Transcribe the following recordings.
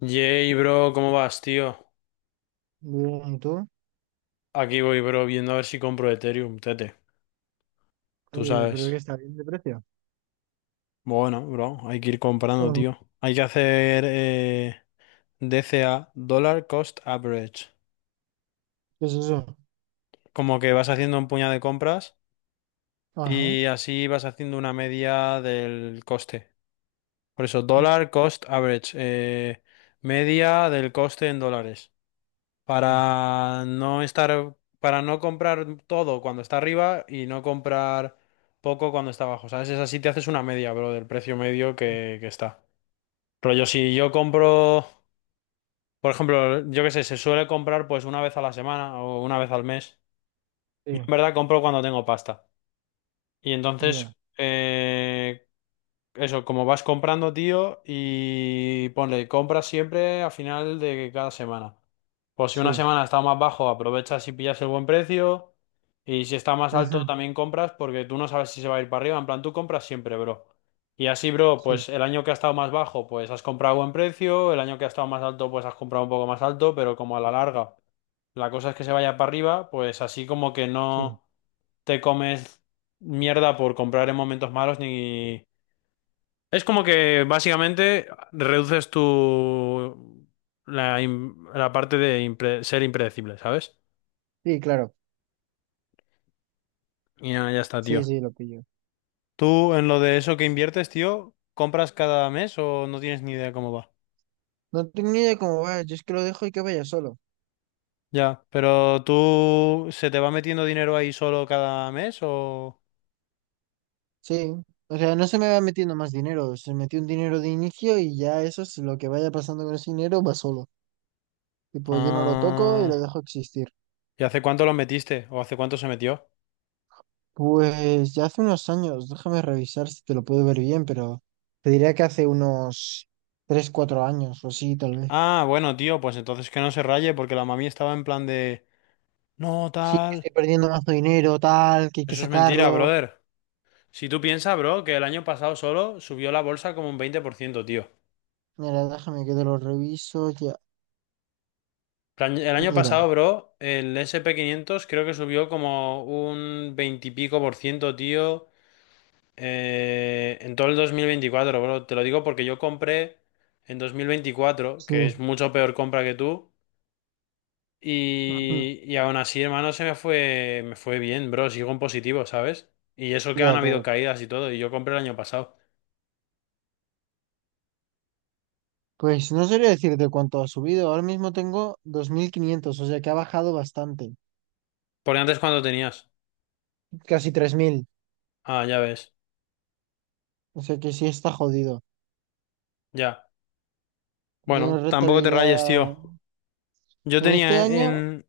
Yay, bro, ¿cómo vas, tío? Bien, ¿y tú? Aquí voy, bro, viendo a ver si compro Ethereum, tete. Tú sabes. Pero que está bien de precio. Bueno, bro, hay que ir comprando, Oh, tío. Hay que hacer DCA, Dollar Cost Average. ¿qué es eso? Como que vas haciendo un puñado de compras Ajá. y así vas haciendo una media del coste. Por eso, Mm. Dollar Cost Average, media del coste en dólares. Sí, Para no estar, para no comprar todo cuando está arriba y no comprar poco cuando está abajo, ¿sabes? Es así, te haces una media, bro, del precio medio sí, que está. Rollo, si yo compro, por ejemplo, yo qué sé, se suele comprar pues una vez a la semana o una vez al mes. Yo sí, en verdad compro cuando tengo pasta. Y ya, entonces, eso, como vas comprando, tío, y ponle, compras siempre a final de cada semana. Pues si una sí. semana está más bajo, aprovechas y pillas el buen precio. Y si está más alto, Ujú. también compras porque tú no sabes si se va a ir para arriba. En plan, tú compras siempre, bro. Y así, bro, Sí, pues el año que ha estado más bajo, pues has comprado a buen precio. El año que ha estado más alto, pues has comprado un poco más alto. Pero como a la larga, la cosa es que se vaya para arriba, pues así como que sí. no te comes mierda por comprar en momentos malos ni... Es como que básicamente reduces la parte de ser impredecible, ¿sabes? Sí, claro. Y nada, ya está, Sí, tío. sí, lo pillo. ¿Tú en lo de eso que inviertes, tío, compras cada mes o no tienes ni idea cómo va? No tengo ni idea cómo va. Yo es que lo dejo y que vaya solo. Ya, pero tú ¿se te va metiendo dinero ahí solo cada mes o...? Sí. O sea, no se me va metiendo más dinero. Se metió un dinero de inicio y ya eso es lo que vaya pasando con ese dinero va solo. Tipo, yo no lo toco y lo Ah, dejo existir. ¿y hace cuánto lo metiste o hace cuánto se metió? Pues ya hace unos años, déjame revisar si te lo puedo ver bien, pero te diría que hace unos 3 4 años o así, tal vez. Ah, bueno, tío, pues entonces que no se raye porque la mami estaba en plan de... No, Sí, que tal. estoy perdiendo más dinero, tal, que hay que Eso es mentira, sacarlo. brother. Si tú piensas, bro, que el año pasado solo subió la bolsa como un 20%, tío. Mira, déjame que te lo reviso. Ya, El año mira, pasado, bro, el S&P 500 creo que subió como un 20 y pico por ciento, tío, en todo el 2024, bro. Te lo digo porque yo compré en 2024, sí. que es mucho peor compra que tú, Ujú. y, aún así, hermano, me fue bien, bro. Sigo en positivo, ¿sabes? Y eso que han Ya, habido claro. caídas y todo, y yo compré el año pasado. Pues no sabría decirte cuánto ha subido. Ahora mismo tengo 2.500, o sea que ha bajado bastante. Porque antes, ¿cuánto tenías? Casi 3.000. Ah, ya ves, O sea que sí está jodido. ya. Tiene Bueno, tampoco te rayes, tío. rentabilidad. Yo En este tenía año. en,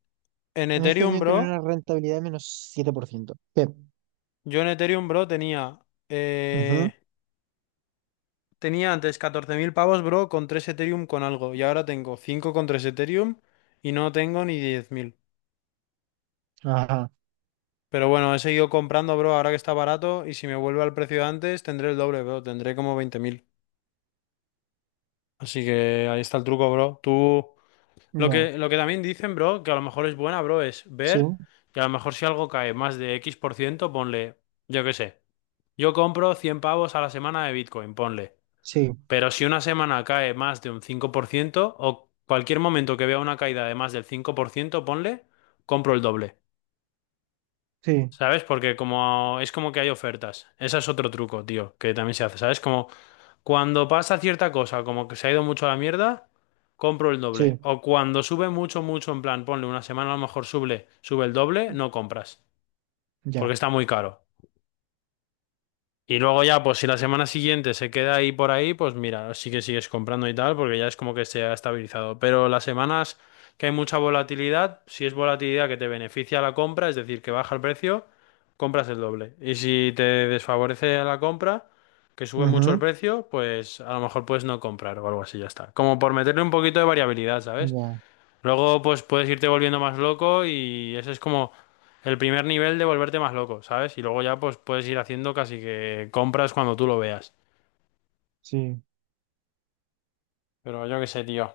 en En este Ethereum, año tiene una bro. rentabilidad de menos 7%. Sí. Yo en Ethereum, bro, tenía. Ujú. eh, tenía antes 14.000 pavos, bro, con 3 Ethereum con algo. Y ahora tengo 5 con tres Ethereum y no tengo ni 10.000. Ajá. Pero bueno, he seguido comprando, bro, ahora que está barato. Y si me vuelve al precio de antes, tendré el doble, bro. Tendré como 20.000. Así que ahí está el truco, bro. Tú. Lo Ya. que, lo que también dicen, bro, que a lo mejor es buena, bro, es Sí. ver. Que a lo mejor si algo cae más de X por ciento, ponle. Yo qué sé. Yo compro 100 pavos a la semana de Bitcoin, ponle. Sí. Pero si una semana cae más de un 5% o cualquier momento que vea una caída de más del 5%, ponle, compro el doble. Sí. ¿Sabes? Porque como es como que hay ofertas. Ese es otro truco, tío, que también se hace. ¿Sabes? Como cuando pasa cierta cosa, como que se ha ido mucho a la mierda, compro el Sí. doble. O cuando sube mucho, mucho, en plan, ponle, una semana a lo mejor sube el doble, no compras. Porque Ya. está muy caro. Y luego ya, pues si la semana siguiente se queda ahí por ahí, pues mira, sí que sigues comprando y tal, porque ya es como que se ha estabilizado. Pero las semanas que hay mucha volatilidad, si es volatilidad que te beneficia la compra, es decir, que baja el precio, compras el doble. Y si te desfavorece la compra, que sube mucho el Ujú. precio, pues a lo mejor puedes no comprar o algo así, ya está. Como por meterle un poquito de variabilidad, ¿sabes? Ya. Luego, pues puedes irte volviendo más loco y ese es como el primer nivel de volverte más loco, ¿sabes? Y luego ya, pues puedes ir haciendo casi que compras cuando tú lo veas. Sí. Pero yo qué sé, tío.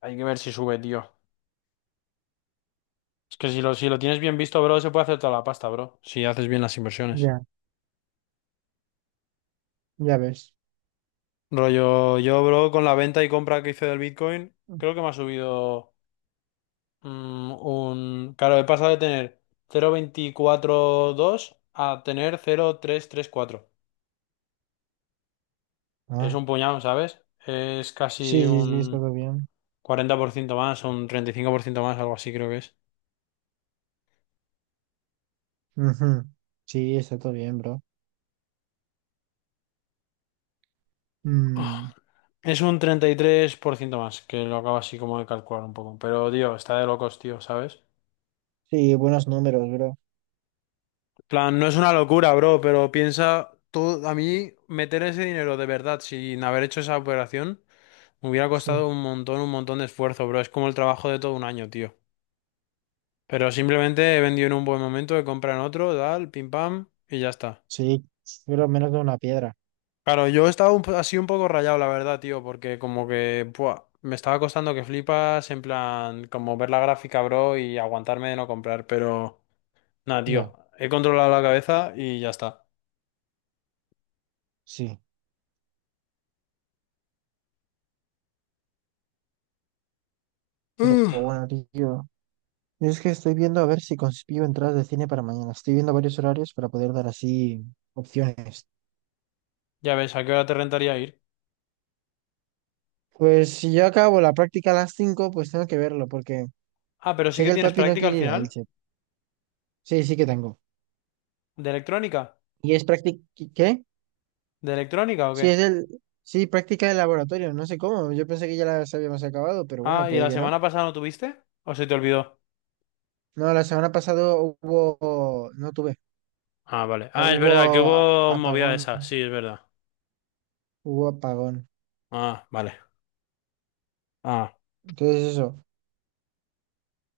Hay que ver si sube, tío. Es que si lo tienes bien visto, bro, se puede hacer toda la pasta, bro. Si haces bien las inversiones. Ya. Ya ves. Rollo, yo, bro, con la venta y compra que hice del Bitcoin, creo que me ha subido claro, he pasado de tener 0.242 a tener 0.334. Es Ah. un puñado, ¿sabes? Es casi Sí, sí, sí, está un todo bien. 40% más, un 35% más, algo así creo que es. Ujú. Sí, está todo bien, bro. Mm. Es un 33% más, que lo acabo así como de calcular un poco. Pero, tío, está de locos, tío, ¿sabes? Sí, buenos números, bro. Plan, no es una locura, bro, pero piensa, todo, a mí meter ese dinero de verdad sin haber hecho esa operación me hubiera Sí. costado un montón de esfuerzo, bro. Es como el trabajo de todo un año, tío. Pero simplemente he vendido en un buen momento, he comprado en otro, tal, pim pam, y ya está. Sí. Pero menos de una piedra. Claro, yo estaba así un poco rayado, la verdad, tío, porque como que buah, me estaba costando que flipas, en plan, como ver la gráfica, bro, y aguantarme de no comprar, pero nada, tío, Ya. he controlado la cabeza y ya está. Sí. Pero Uf. bueno, tío. Yo es que estoy viendo a ver si consigo entradas de cine para mañana. Estoy viendo varios horarios para poder dar así opciones. Ya ves, ¿a qué hora te rentaría ir? Pues si yo acabo la práctica a las cinco, pues tengo que verlo, porque Ah, pero sí sé que que el tienes papi no práctica al quiere ir a final, Elche. Sí, sí que tengo. de electrónica, ¿Y es práctica? ¿Qué? de electrónica o Sí, es qué? el... Sí, práctica de laboratorio. No sé cómo. Yo pensé que ya las habíamos acabado, pero bueno, Ah, ¿y puede la que no. semana pasada no tuviste? ¿O se te olvidó? No, la semana pasada hubo... No tuve. Ah, vale. Ah, es verdad, que Hubo hubo movida de apagón. esa, sí, es verdad. Hubo apagón. Ah, vale. Ah. Entonces eso,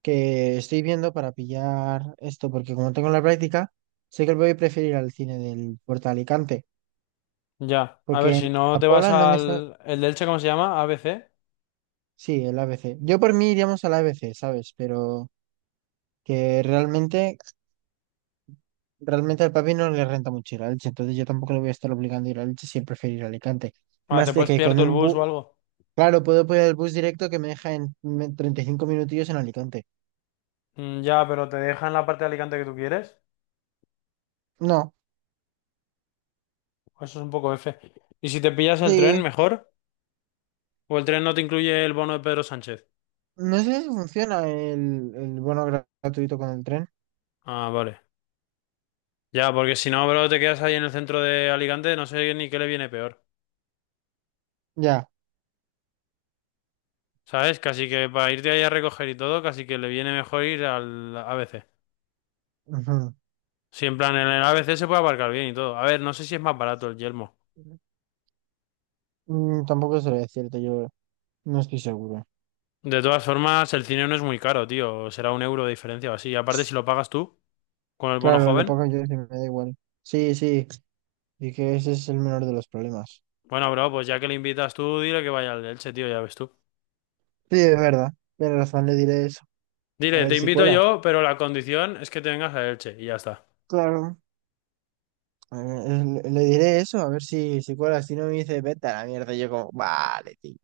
que estoy viendo para pillar esto, porque como tengo la práctica, sé que voy a preferir al cine del Puerto de Alicante, Ya, a porque ver, en si no te vas Apola no me sale... al... ¿El de Elche cómo se llama? A B C, Sí, el ABC. Yo por mí iríamos al ABC, ¿sabes? Pero que realmente, realmente al papi no le renta mucho ir a Elche, entonces yo tampoco le voy a estar obligando a ir a Elche si él prefiere ir a Alicante. ah, Más te de puedes que pillar con tú el un bus bus... o algo. Claro, puedo poner el bus directo que me deja en 35 minutillos en Alicante. Mm, ya, pero ¿te dejan la parte de Alicante que tú quieres? No, Pues eso es un poco F. ¿Y si te pillas el tren, sí, mejor? ¿O el tren no te incluye el bono de Pedro Sánchez? no sé si funciona el bono gratuito con el tren. Ah, vale. Ya, porque si no, bro, te quedas ahí en el centro de Alicante, no sé ni qué le viene peor. Ya. ¿Sabes? Casi que para irte ahí a recoger y todo, casi que le viene mejor ir al A B C. Ujú. Si en plan, en el A B C se puede aparcar bien y todo. A ver, no sé si es más barato el Yelmo. Mm, tampoco sería cierto, yo no estoy seguro. De todas formas, el cine no es muy caro, tío. Será un euro de diferencia o así. Y aparte, si lo pagas tú, con el bono Claro, lo joven. pago yo, sí, me da igual. Sí, sí, y que ese es el menor de los problemas. Bueno, bro, pues ya que le invitas tú, dile que vaya al de Elche, tío, ya ves tú. Sí, es verdad, tiene razón, le diré eso. A Dile, te ver si invito cuela. yo, pero la condición es que te vengas a Elche. Y ya está. Claro, a ver, le diré eso, a ver si, si cuela. Si no, me dice, vete a la mierda, yo como, vale, tío.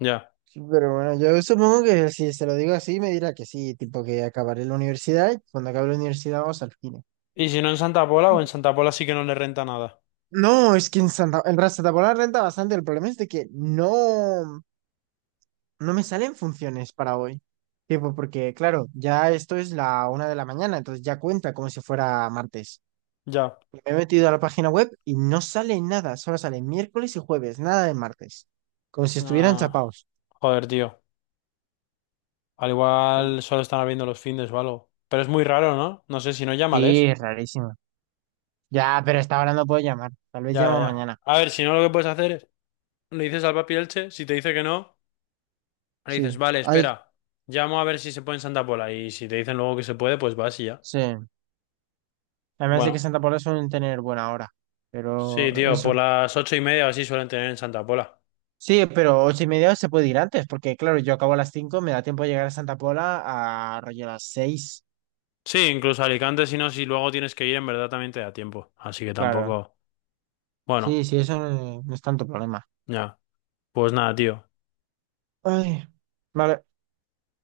Ya. Sí, pero bueno, yo supongo que si se lo digo así, me dirá que sí, tipo que acabaré la universidad y cuando acabe la universidad vamos al cine. Y si no en Santa Pola o en Santa Pola sí que no le renta nada. No, es que en Santa, Santa Pola renta bastante. El problema es de que no, no me salen funciones para hoy. Tipo, porque claro, ya esto es la una de la mañana, entonces ya cuenta como si fuera martes. Ya. Me he metido a la página web y no sale nada, solo sale miércoles y jueves, nada de martes. Como si estuvieran Ah, chapados. joder, tío. Al igual solo están abriendo los findes o algo. Pero es muy raro, ¿no? No sé, si no, Sí, llámales. es rarísimo. Ya, pero hasta ahora no puedo llamar. Tal vez Ya, ya, llamo ya. mañana. A ver, si no, lo que puedes hacer es... Le dices al papi Elche, si te dice que no... Le dices, Sí, vale, hay. espera, llamo a ver si se puede en Santa Pola. Y si te dicen luego que se puede, pues vas y ya. Sí. Además de que Bueno, Santa Paula suelen tener buena hora. Pero sí, tío, por eso. las 8:30 o así suelen tener en Santa Pola. Sí, pero 8:30 se puede ir antes, porque claro, yo acabo a las cinco, me da tiempo de llegar a Santa Paula a rollo a las seis. Sí, incluso Alicante, si no, si luego tienes que ir, en verdad también te da tiempo. Así que Claro. tampoco. Bueno, Sí, sí, eso no, no es tanto problema. ya. Pues nada, tío. Ay, vale.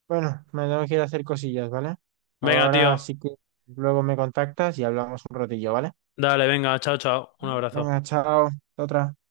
Bueno, me tengo que ir a hacer cosillas, ¿vale? Venga, Ahora tío. sí que luego me contactas y hablamos un ratillo, ¿vale? Dale, venga, chao, chao. Un abrazo. Venga, chao. Hasta otra.